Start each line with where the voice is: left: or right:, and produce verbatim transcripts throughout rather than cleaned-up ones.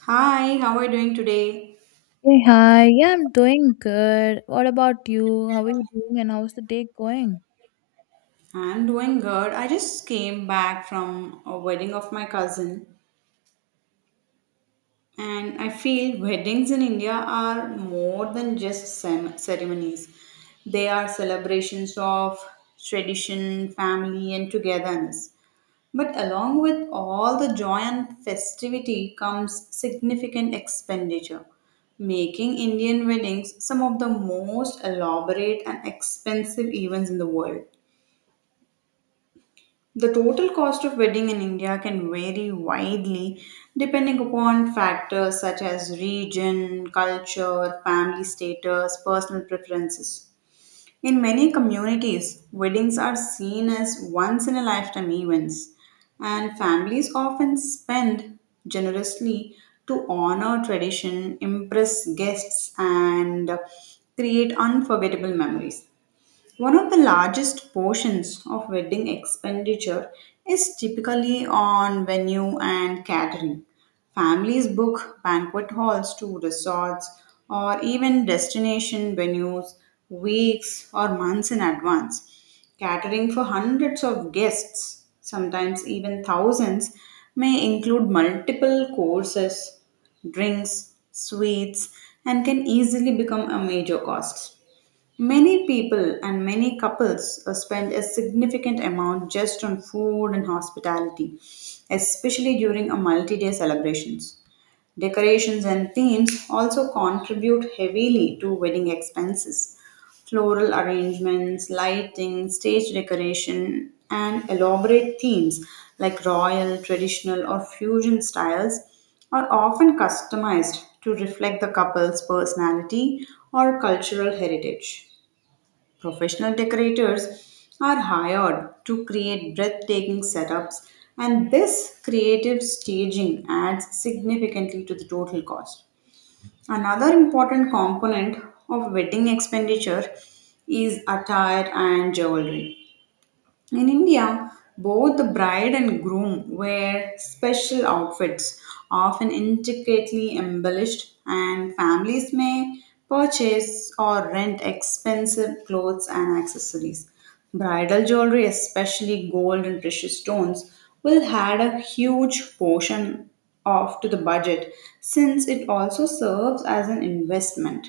right: Hi, how are you doing today?
left: Hey, hi. Yeah, I'm doing good. What about you? How are you doing and how's the day going?
right: I'm doing good. I just came back from a wedding of my cousin, and I feel weddings in India are more than just cem- ceremonies. They are celebrations of tradition, family, and togetherness. But along with all the joy and festivity comes significant expenditure, making Indian weddings some of the most elaborate and expensive events in the world. The total cost of wedding in India can vary widely depending upon factors such as region, culture, family status, personal preferences. In many communities, weddings are seen as once in a lifetime events, and families often spend generously to honor tradition, impress guests, and create unforgettable memories. One of the largest portions of wedding expenditure is typically on venue and catering. Families book banquet halls to resorts or even destination venues weeks or months in advance. Catering for hundreds of guests, sometimes even thousands, may include multiple courses, drinks, sweets, and can easily become a major cost. Many people and many couples uh, spend a significant amount just on food and hospitality, especially during a multi day celebrations. Decorations and themes also contribute heavily to wedding expenses. Floral arrangements, lighting, stage decoration, and elaborate themes like royal, traditional, or fusion styles are often customized to reflect the couple's personality or cultural heritage. Professional decorators are hired to create breathtaking setups, and this creative staging adds significantly to the total cost. Another important component of wedding expenditure is attire and jewelry. In India, both the bride and groom wear special outfits, often intricately embellished, and families may purchase or rent expensive clothes and accessories. Bridal jewelry, especially gold and precious stones, will add a huge portion of to the budget since it also serves as an investment.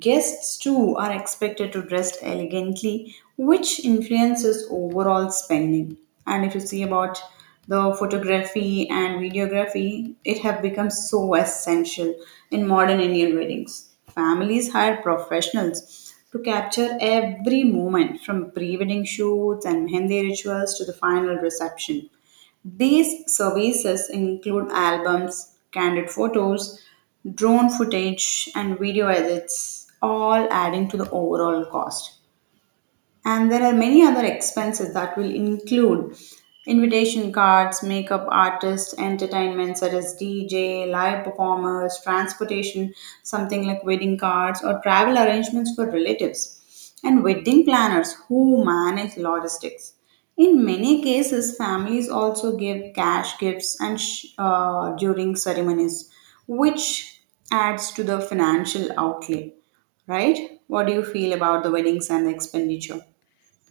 right: Guests too are expected to dress elegantly, which influences overall spending. And if you see about the photography and videography, it have become so essential in modern Indian weddings. Families hire professionals to capture every moment from pre-wedding shoots and mehendi rituals to the final reception. These services include albums, candid photos, drone footage, and video edits, all adding to the overall cost. And there are many other expenses that will include invitation cards, makeup artists, entertainment such as D J, live performers, transportation, something like wedding cards, or travel arrangements for relatives, and wedding planners who manage logistics. In many cases, families also give cash gifts and sh- uh, during ceremonies, which adds to the financial outlay. Right? What do you feel about the weddings and the expenditure?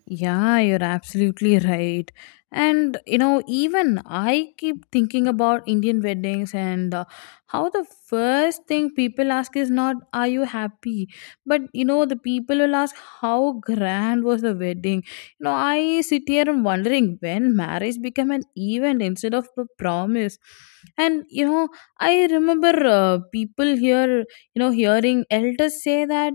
left: Yeah, you're absolutely right. And you know, even I keep thinking about Indian weddings and uh, how the first thing people ask is not, are you happy? But you know, the people will ask, how grand was the wedding? You know, I sit here and wondering when marriage became an event instead of a promise. And you know, I remember uh, people here, you know, hearing elders say that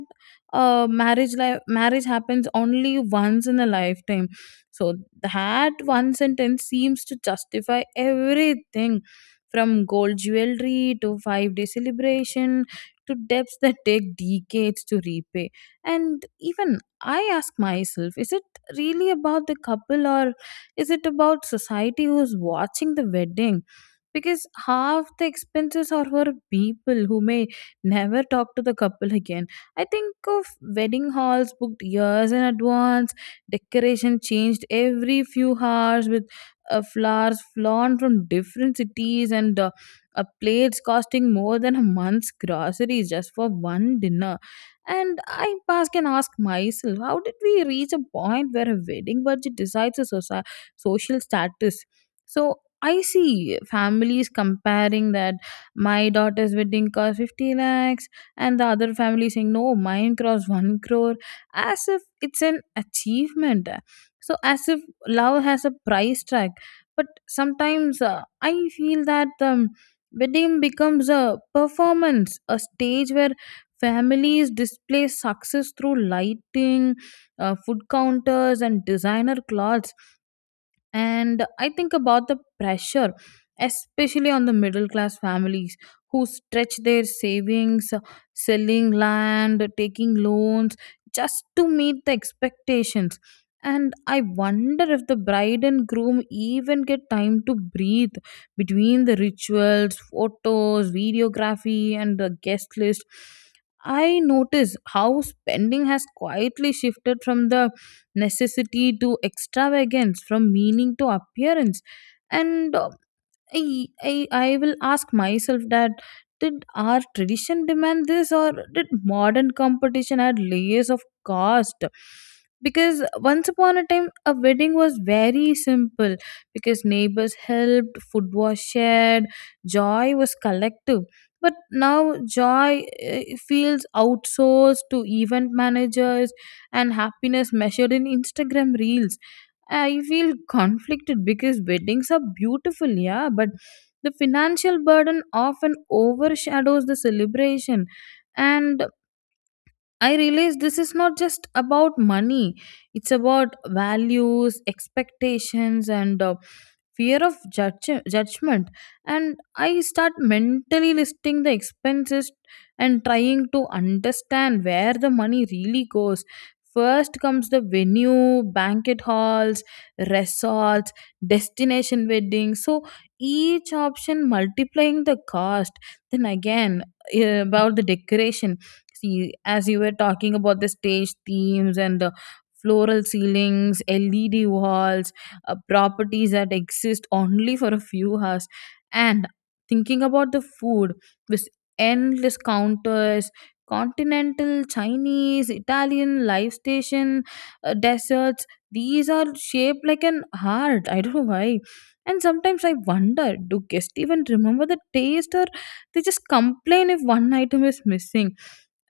left: uh, marriage life marriage happens only once in a lifetime, so that one sentence seems to justify everything from gold jewelry to five day celebration to debts that take decades to repay. And even I ask myself, is it really about the couple, or is it about society who's watching the wedding, because half the expenses are for people who may never talk to the couple again. I think of wedding halls booked years in advance, decoration changed every few hours with uh, flowers flown from different cities, and uh, uh, plates costing more than a month's groceries just for one dinner. And I pass can ask myself, how did we reach a point where a wedding budget decides a soci- social status? So I see families comparing that my daughter's wedding cost fifty lakhs and the other family saying no, mine crossed one crore, as if it's an achievement, so as if love has a price tag. But sometimes uh, I feel that um, wedding becomes a performance, a stage where families display success through lighting, uh, food counters and designer clothes. And I think about the pressure, especially on the middle class families, who stretch their savings, uh, selling land, taking loans, just to meet the expectations. And I wonder if the bride and groom even get time to breathe between the rituals, photos, videography and the guest list. I notice how spending has quietly shifted from the necessity to extravagance, from meaning to appearance. And uh, I, I I will ask myself, that did our tradition demand this, or did modern competition add layers of cost? Because once upon a time a wedding was very simple, because neighbors helped, food was shared, joy was collective. But now joy, eh, feels outsourced to event managers, and happiness measured in Instagram reels. I feel conflicted because weddings are beautiful, yeah, but the financial burden often overshadows the celebration. And I realize this is not just about money, it's about values, expectations, and uh, fear of judge- judgment. And I start mentally listing the expenses and trying to understand where the money really goes. First comes the venue, banquet halls, resorts, destination weddings, so each option multiplying the cost. Then again, eh, about the decoration, see, as you were talking about the stage themes and the floral ceilings, led walls, uh, properties that exist only for a few hours. And thinking about the food, this endless counters, continental, chinese, italian, live station, uh, desserts, these are shaped like an heart, I don't know why. And sometimes I wonder, do guests even remember the taste, or they just complain if one item is missing?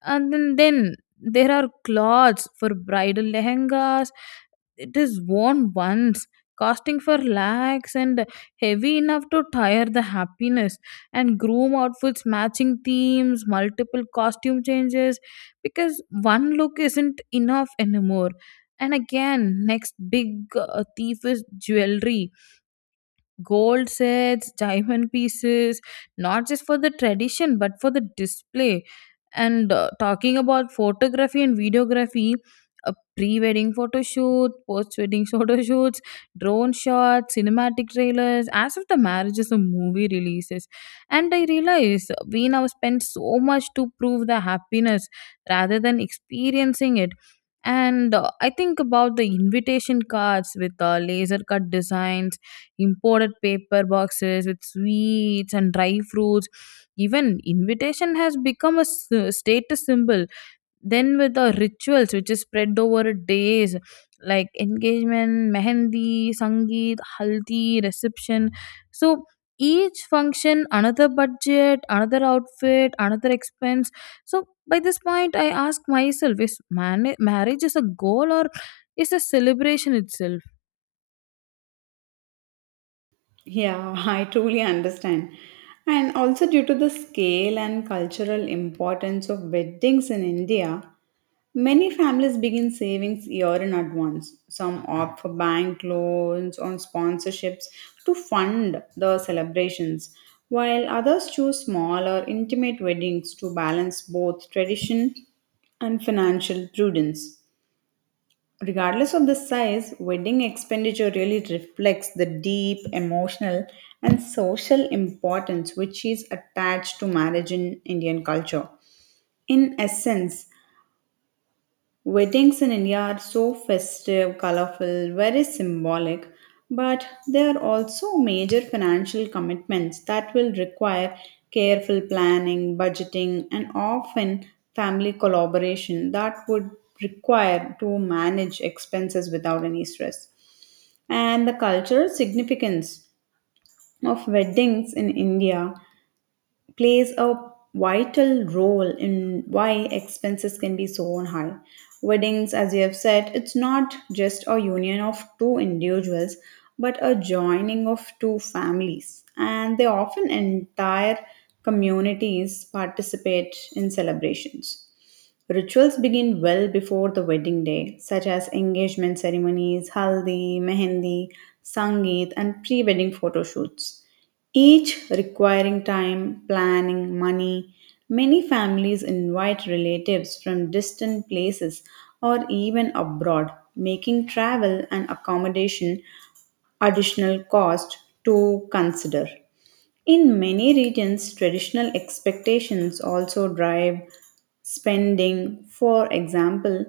left: And then, then there are cloths for bridal lehengas, it is worn once, costing for lakhs, and heavy enough to tire the happiness. And groom outfits, matching themes, multiple costume changes, because one look isn't enough anymore. And again, next big, uh, thief is jewelry, gold sets, diamond pieces, not just for the tradition but for the display. And uh, talking about photography and videography, a pre-wedding photo shoot, post-wedding photo shoots, drone shots, cinematic trailers, as if the marriage is a movie releases. And I realize we now spend so much to prove the happiness rather than experiencing it. And uh, I think about the invitation cards with the laser cut designs, imported paper boxes with sweets and dry fruits. Even invitation has become a s- status symbol. Then with the rituals which is spread over days like engagement, mehendi, sangeet, haldi, reception. So each function another budget, another outfit, another expense. So by this point I ask myself, is man- marriage is a goal, or is a celebration itself?
right: Yeah, I truly understand. And also, due to the scale and cultural importance of weddings in India, many families begin savings year in advance. Some opt for bank loans or sponsorships to fund the celebrations, while others choose small or intimate weddings to balance both tradition and financial prudence. Regardless of the size, wedding expenditure really reflects the deep emotional and social importance which is attached to marriage in Indian culture. In essence, weddings in India are so festive, colorful, very symbolic, but they are also major financial commitments that will require careful planning, budgeting, and often family collaboration that would require to manage expenses without any stress. And the cultural significance of weddings in India plays a vital role in why expenses can be so high. Weddings, as you have said, it's not just a union of two individuals, but a joining of two families, and they often entire communities participate in celebrations. Rituals begin well before the wedding day, such as engagement ceremonies, haldi, mehendi, sangeet, and pre wedding photo shoots, each requiring time, planning, money. Many families invite relatives from distant places or even abroad, making travel and accommodation additional cost to consider. In many regions, traditional expectations also drive spending. For example,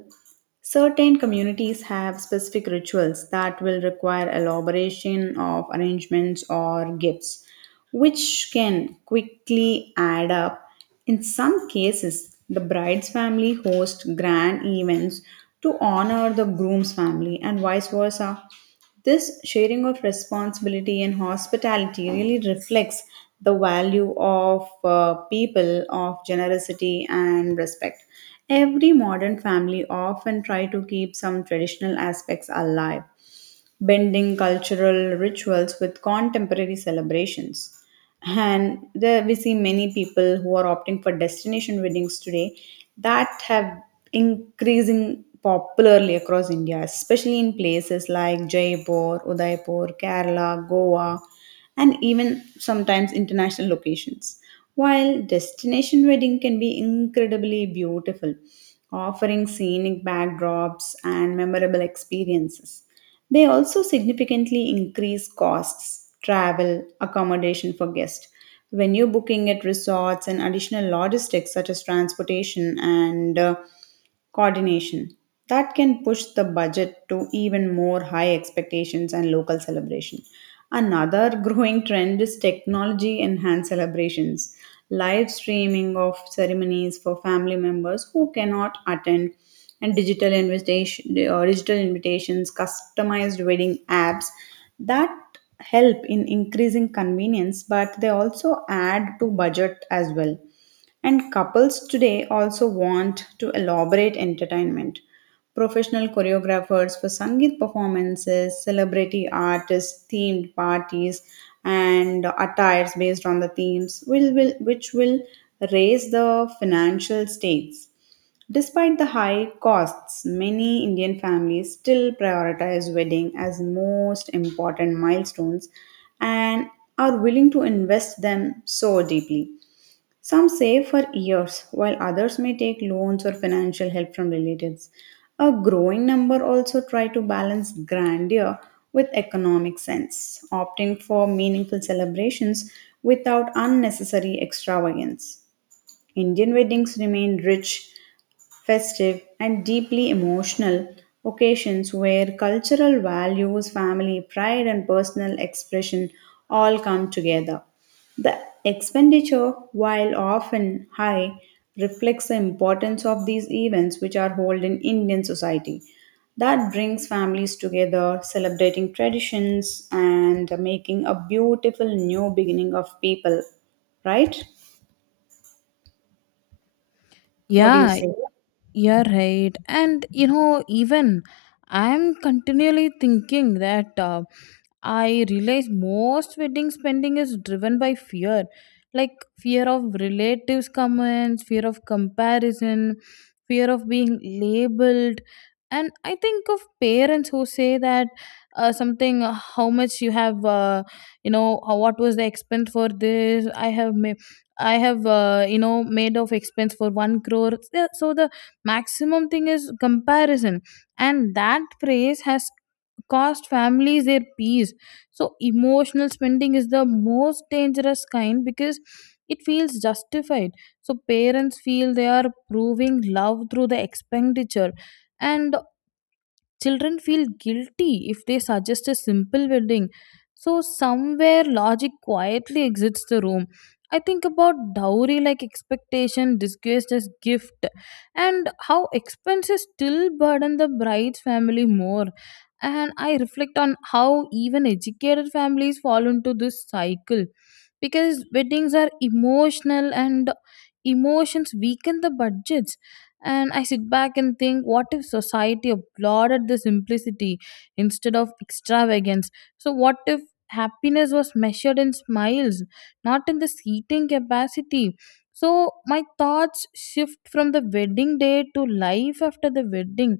right: certain communities have specific rituals that will require elaboration of arrangements or gifts, which can quickly add up. In some cases, the bride's family hosts grand events to honor the groom's family, and vice versa. This sharing of responsibility and hospitality really reflects the value of uh, people of generosity and respect. Every modern family often try to keep some traditional aspects alive blending cultural rituals with contemporary celebrations. And there we see many people who are opting for destination weddings today that have increasing popularly across India, especially in places like Jaipur, Udaipur, Kerala, Goa, and even sometimes international locations. While destination wedding can be incredibly beautiful, offering scenic backdrops and memorable experiences. They also significantly increase costs, travel, accommodation for guests. When you're booking at resorts and additional logistics such as transportation and uh, coordination, that can push the budget to even more high expectations and local celebration. Another growing trend is technology enhanced celebrations, live streaming of ceremonies for family members who cannot attend and digital invitation or digital invitations customized wedding apps that help in increasing convenience, but they also add to budget as well. And couples today also want to elaborate entertainment, professional choreographers for sangeet performances, celebrity artists, themed parties, and attires based on the themes will, will which will raise the financial stakes. Despite the high costs, many Indian families still prioritize wedding as most important milestones and are willing to invest them so deeply. Some save for years while others may take loans or financial help from relatives. A growing number also try to balance grandeur with economic sense, opting for meaningful celebrations without unnecessary extravagance. Indian weddings remain rich festive, and deeply emotional occasions where cultural values, family pride, and personal expression all come together. The expenditure, while often high, reflects the importance of these events which are held in Indian society. That brings families together, celebrating traditions and making a beautiful new beginning of people, right? What do you
left: Yeah.
right: say?
left: You're right. And you know, even I'm continually thinking that uh, I realize most wedding spending is driven by fear, like fear of relatives' comments, fear of comparison, fear of being labeled. And I think of parents who say that uh, something, uh, how much you have, uh, you know, uh, what was the expense for this? I have made. I have, uh, you know, made of expense for one crore. So so the maximum thing is comparison, and that phrase has cost families their peace. So emotional spending is the most dangerous kind because it feels justified. So parents feel they are proving love through the expenditure, and children feel guilty if they suggest a simple wedding. So somewhere logic quietly exits the room. I think about dowry like expectation disguised as gift, and how expenses still burden the bride's family more. And I reflect on how even educated families fall into this cycle, because weddings are emotional, and emotions weaken the budgets. And I sit back and think, what if society applauded the simplicity instead of extravagance? So what if happiness was measured in smiles, not in the seating capacity? So my thoughts shift from the wedding day to life after the wedding.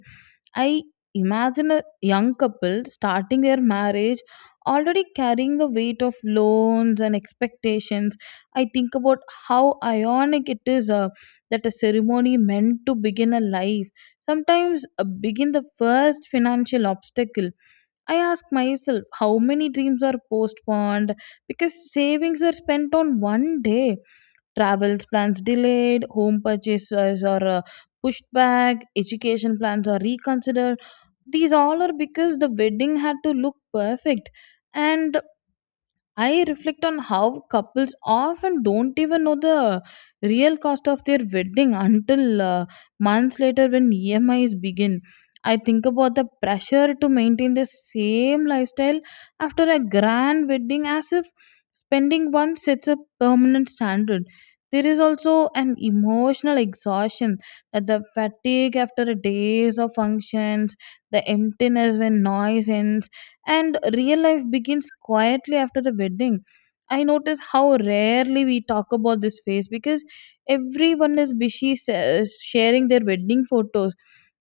left: I imagine a young couple starting their marriage already carrying the weight of loans and expectations. I think about how ironic it is, uh, that a ceremony meant to begin a life sometimes uh, begin the first financial obstacle. I ask myself, how many dreams are postponed because savings were spent on one day, travels plans delayed, home purchases or uh, pushed back, education plans are reconsidered. These all are because the wedding had to look perfect. And I reflect on how couples often don't even know the real cost of their wedding until uh, months later when E M Is begin. I think about the pressure to maintain the same lifestyle after a grand wedding, as if spending once sets a permanent standard. There is also an emotional exhaustion, that the fatigue after a days of functions, the emptiness when noise ends, and real life begins quietly after the wedding. I notice how rarely we talk about this phase, because everyone is busy sa- sharing their wedding photos,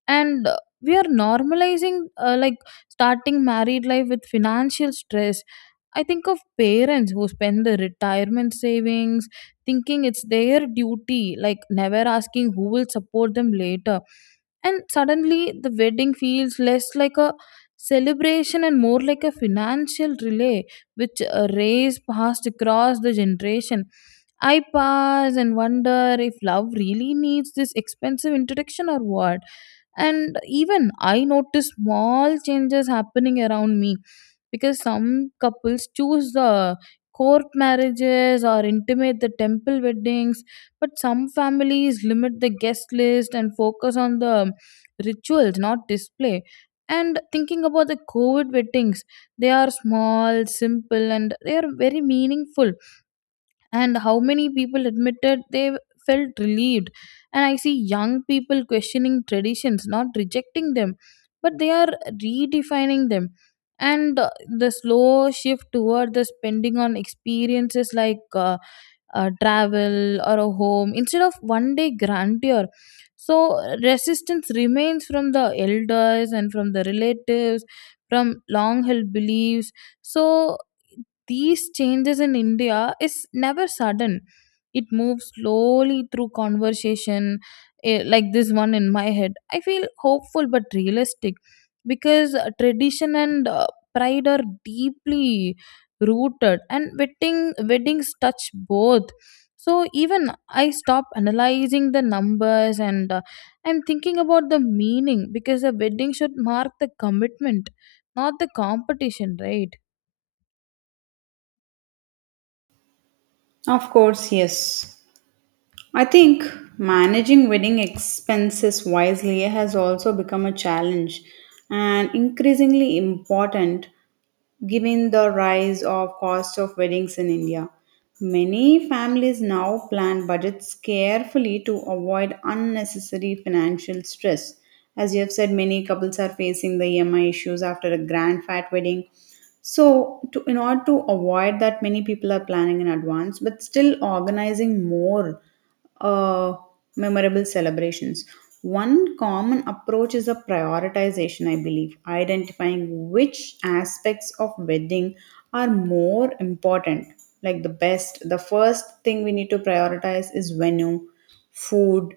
left: and uh, we are normalizing, uh, like starting married life with financial stress. I think of parents who spend the retirement savings thinking it's their duty, like never asking who will support them later. And suddenly the wedding feels less like a celebration and more like a financial relay, which a race passed across the generation. I pause and wonder if love really needs this expensive introduction, or what. And even I notice small changes happening around me, because some couples choose the court marriages or intimate the temple weddings, but some families limit the guest list and focus on the rituals, not display. And thinking about the COVID weddings, they are small, simple, and they are very meaningful, and how many people admitted they felt relieved. And I see young people questioning traditions, not rejecting them, but they are redefining them. And uh, the slow shift toward the spending on experiences like uh, uh, travel or a home instead of one day grandeur. So resistance remains from the elders and from the relatives, from long held beliefs. So these changes in India is never sudden. It moves slowly through conversation, eh, like this one in my head. I feel hopeful but realistic because uh, tradition and uh, pride are deeply rooted, and wedding weddings touch both. So even I stop analyzing the numbers and uh, I'm thinking about the meaning, because a wedding should mark the commitment, not the competition, right?
right: Of course, yes. I think managing wedding expenses wisely has also become a challenge and increasingly important given the rise of cost of weddings in India. Many families now plan budgets carefully to avoid unnecessary financial stress. As you have said, many couples are facing the E M I issues after a grand fat wedding so, to, in order to avoid that, many people are planning in advance, but still organizing more uh, memorable celebrations. One common approach is a prioritization, I believe, identifying which aspects of wedding are more important, like the best. The first thing we need to prioritize is venue, food,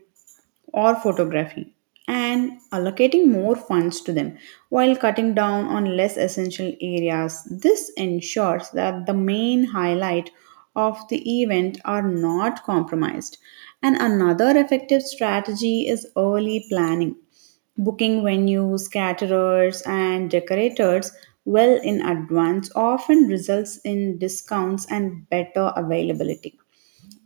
right: or photography and allocating more funds to them while cutting down on less essential areas. This ensures that the main highlight of the event are not compromised. And another effective strategy is early planning booking venues, caterers, and decorators well in advance often results in discounts and better availability.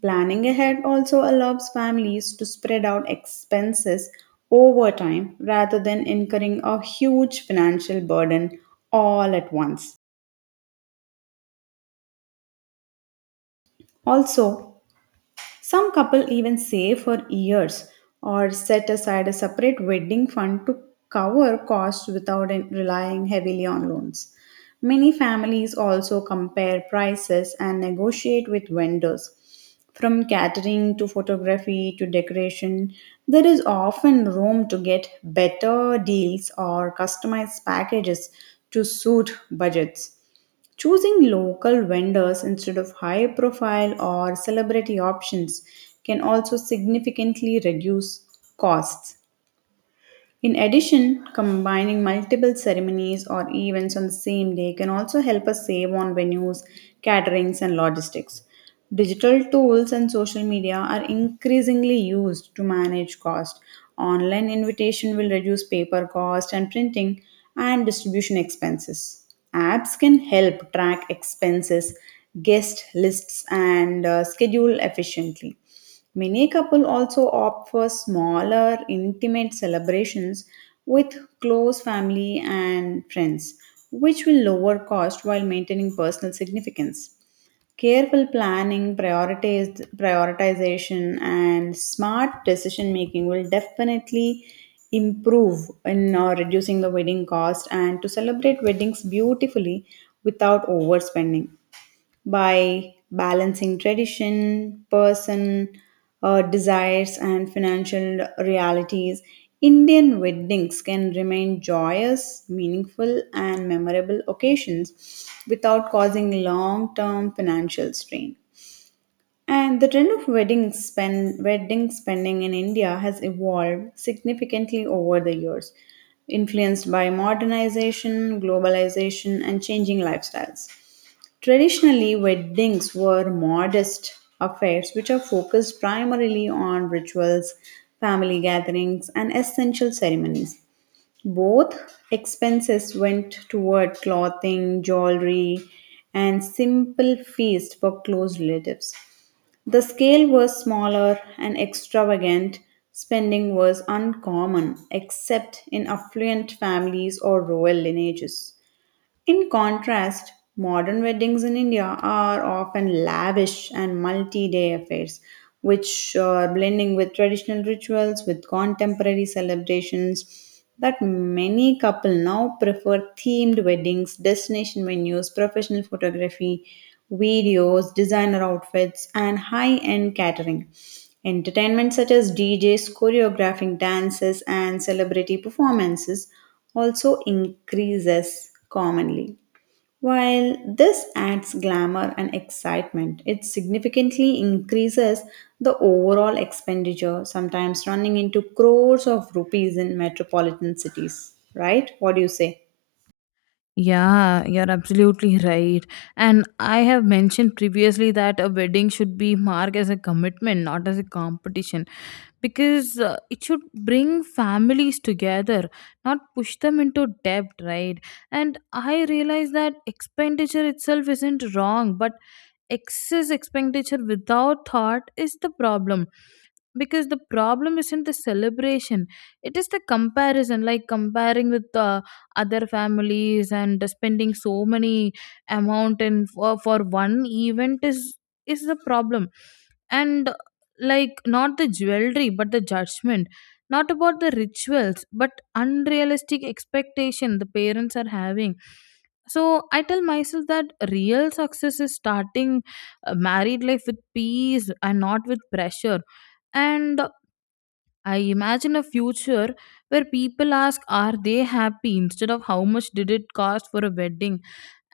right: Planning ahead also allows families to spread out expenses over time rather than incurring a huge financial burden all at once. Also, some couple even save for years or set aside a separate wedding fund to cover costs without in- relying heavily on loans. Many families also compare prices and negotiate with vendors. From catering to photography to decoration, there is often room to get better deals or customized packages to suit budgets. Choosing local vendors instead of high profile or celebrity options can also significantly reduce costs. In addition, combining multiple ceremonies or events on the same day can also help us save on venues, caterings, and logistics. Digital tools and social media are increasingly used to manage cost. Online invitation will reduce paper cost and printing and distribution expenses. Apps can help track expenses, guest lists, and uh, schedule efficiently. Many couples also opt for smaller, intimate celebrations with close family and friends, which will lower cost while maintaining personal significance. Careful planning, prioritize, prioritization, and smart decision making will definitely improve in uh, reducing the wedding cost and to celebrate weddings beautifully without overspending by balancing tradition, person uh, desires, and financial realities. Indian weddings can remain joyous, meaningful, and memorable occasions without causing long term financial strain. And the trend of wedding, spend, wedding spending in India has evolved significantly over the years, influenced by modernization, globalization, and changing lifestyles. Traditionally, weddings were modest affairs which are focused primarily on rituals, family gatherings, and essential ceremonies. Both expenses went toward clothing, jewelry, and simple feasts for close relatives. The scale was smaller and extravagant. Spending was uncommon, except in affluent families or royal lineages. In contrast, modern weddings in India are often lavish and multi day affairs, which are blending with traditional rituals with contemporary celebrations. That many couples now prefer themed weddings, destination venues, professional photography, videos, designer outfits, and high end catering. Entertainment such as D Js choreographing dances and celebrity performances also increases commonly. While this adds glamour and excitement, it significantly increases the overall expenditure, sometimes running into crores of rupees in metropolitan cities. Right? What do you say?
left: Yeah, you're absolutely right. And I have mentioned previously that a wedding should be marked as a commitment, not as a competition, because uh, it should bring families together, not push them into debt, right? And I realize that expenditure itself isn't wrong, but excess expenditure without thought is the problem, because the problem isn't the celebration, it is the comparison, like comparing with uh, other families and spending so many amount in for, for one event is is the problem. And like not the jewelry but the judgment, not about the rituals but unrealistic expectation the parents are having. So I tell myself that real success is starting a married life with peace and not with pressure. And I imagine a future where people ask, are they happy, instead of how much did it cost for a wedding?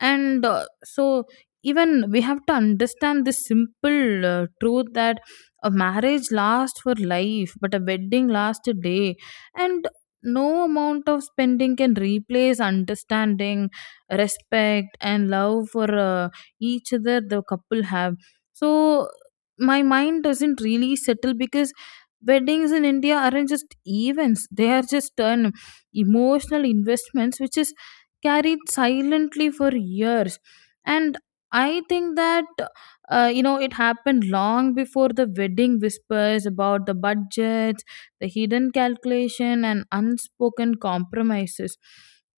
left: And uh, so even we have to understand this simple uh, truth, that a marriage lasts for life but a wedding lasts a day, and no amount of spending can replace understanding, respect and love for uh, each other the couple have. So my mind doesn't really settle, because weddings in india aren't just events, they are just an emotional investments which is carried silently for years. And I think that, uh, you know, it happened long before the wedding, whispers about the budgets, the hidden calculation and unspoken compromises.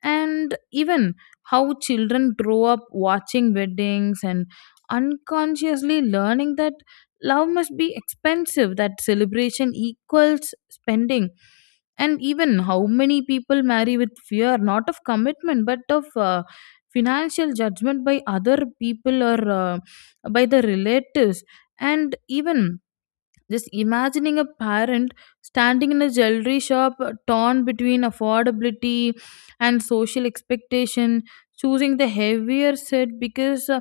left: And even how children grow up watching weddings and unconsciously learning that love must be expensive, that celebration equals spending. And even how many people marry with fear, not of commitment, but of uh, financial judgment by other people, or uh, by the relatives. And even just imagining a parent standing in a jewelry shop, uh, torn between affordability and social expectation, choosing the heavier set because uh,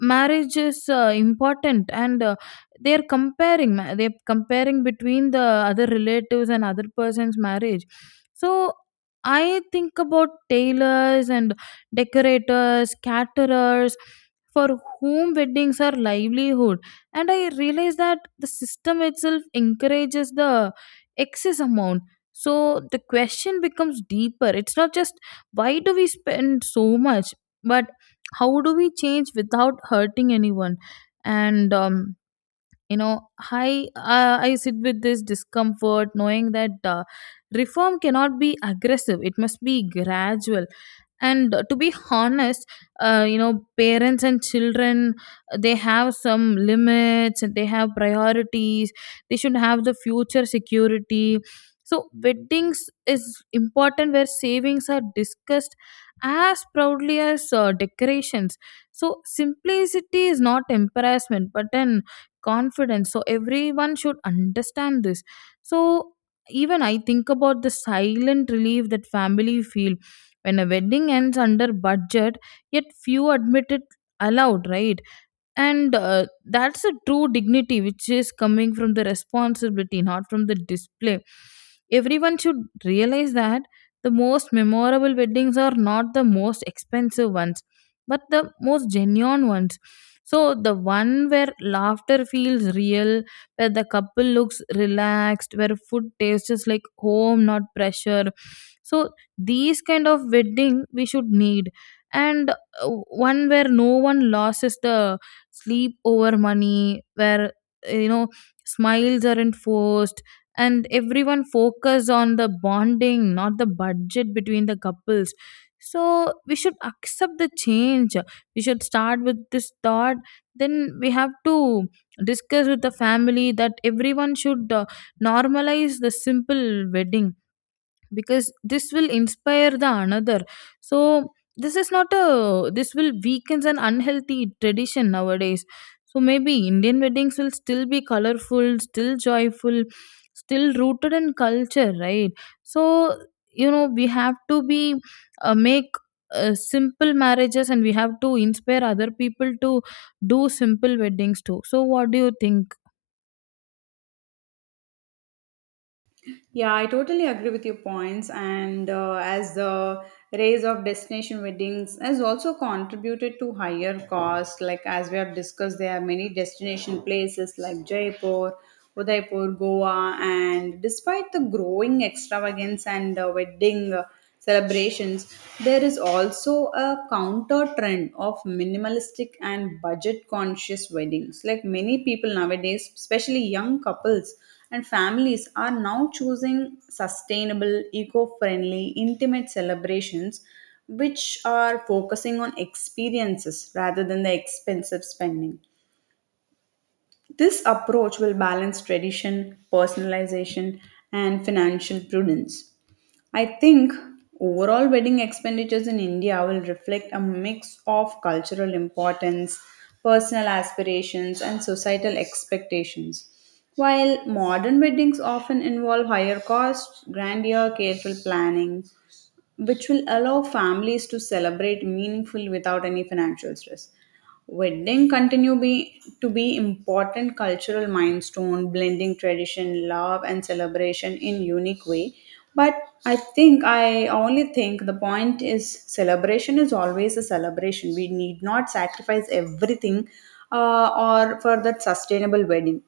left: marriage is uh, important, and uh, they are comparing ma- they are comparing between the other relatives and other person's marriage. So I think about tailors and decorators, caterers, for whom weddings are livelihood. And I realize that the system itself encourages the excess amount. So the question becomes deeper, it's not just why do we spend so much, but how do we change without hurting anyone? And um, you know, i uh, i sit with this discomfort knowing that uh, reform cannot be aggressive, it must be gradual. And uh, to be honest, uh, you know, parents and children, they have some limits and they have priorities, they should have the future security. So weddings is important, where savings are discussed as proudly as uh, decorations. So simplicity is not embarrassment but an confidence, so everyone should understand this. So even I think about the silent relief that family feel when a wedding ends under budget, yet few admit it aloud, right? And uh, that's a true dignity which is coming from the responsibility, not from the display. Everyone should realize that the most memorable weddings are not the most expensive ones, but the most genuine ones. So the one where laughter feels real, where the couple looks relaxed, where food tastes like home, not pressure. So these kind of wedding we should need. And uh, one where no one loses the sleep over money, where, uh, you know, smiles aren't forced, and everyone focus on the bonding, not the budget between the couples. So we should accept the change, we should start with this thought. Then we have to discuss with the family, that everyone should uh, normalize the simple wedding, because this will inspire the another. So this is not a, this will weakens an unhealthy tradition nowadays. So maybe indian weddings will still be colorful, still joyful, still rooted in culture, right? So you know, we have to be, uh, make uh, simple marriages, and we have to inspire other people to do simple weddings too. So what do you think?
right: Yeah, I totally agree with your points. And uh, as the rise of destination weddings has also contributed to higher cost, like as we have discussed, there are many destination places like Jaipur, Udaipur, Goa, and despite the growing extravagance and uh, wedding uh, celebrations, there is also a counter trend of minimalistic and budget conscious weddings. Like many people nowadays, especially young couples and families are now choosing sustainable, eco friendly, intimate celebrations which are focusing on experiences rather than the expensive spending. This approach will balance tradition, personalization, and financial prudence. I think overall wedding expenditures in India will reflect a mix of cultural importance, personal aspirations, and societal expectations. While modern weddings often involve higher costs, grandeur, careful planning, which will allow families to celebrate meaningfully without any financial stress. Wedding continue be, to be important cultural milestone, blending tradition, love, and celebration in unique way. But I think I only think the point is celebration is always a celebration. We need not sacrifice everything, uh, or for that sustainable wedding.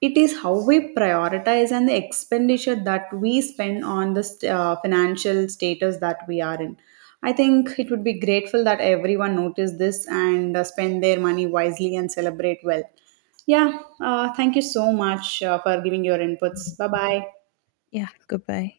right: It is how we prioritize and the expenditure that we spend on the st- uh, financial status that we are in. I think it would be grateful that everyone noticed this and uh, spend their money wisely and celebrate well. Yeah, uh, thank you so much uh, for giving your inputs. Bye bye.
left: Yeah, goodbye.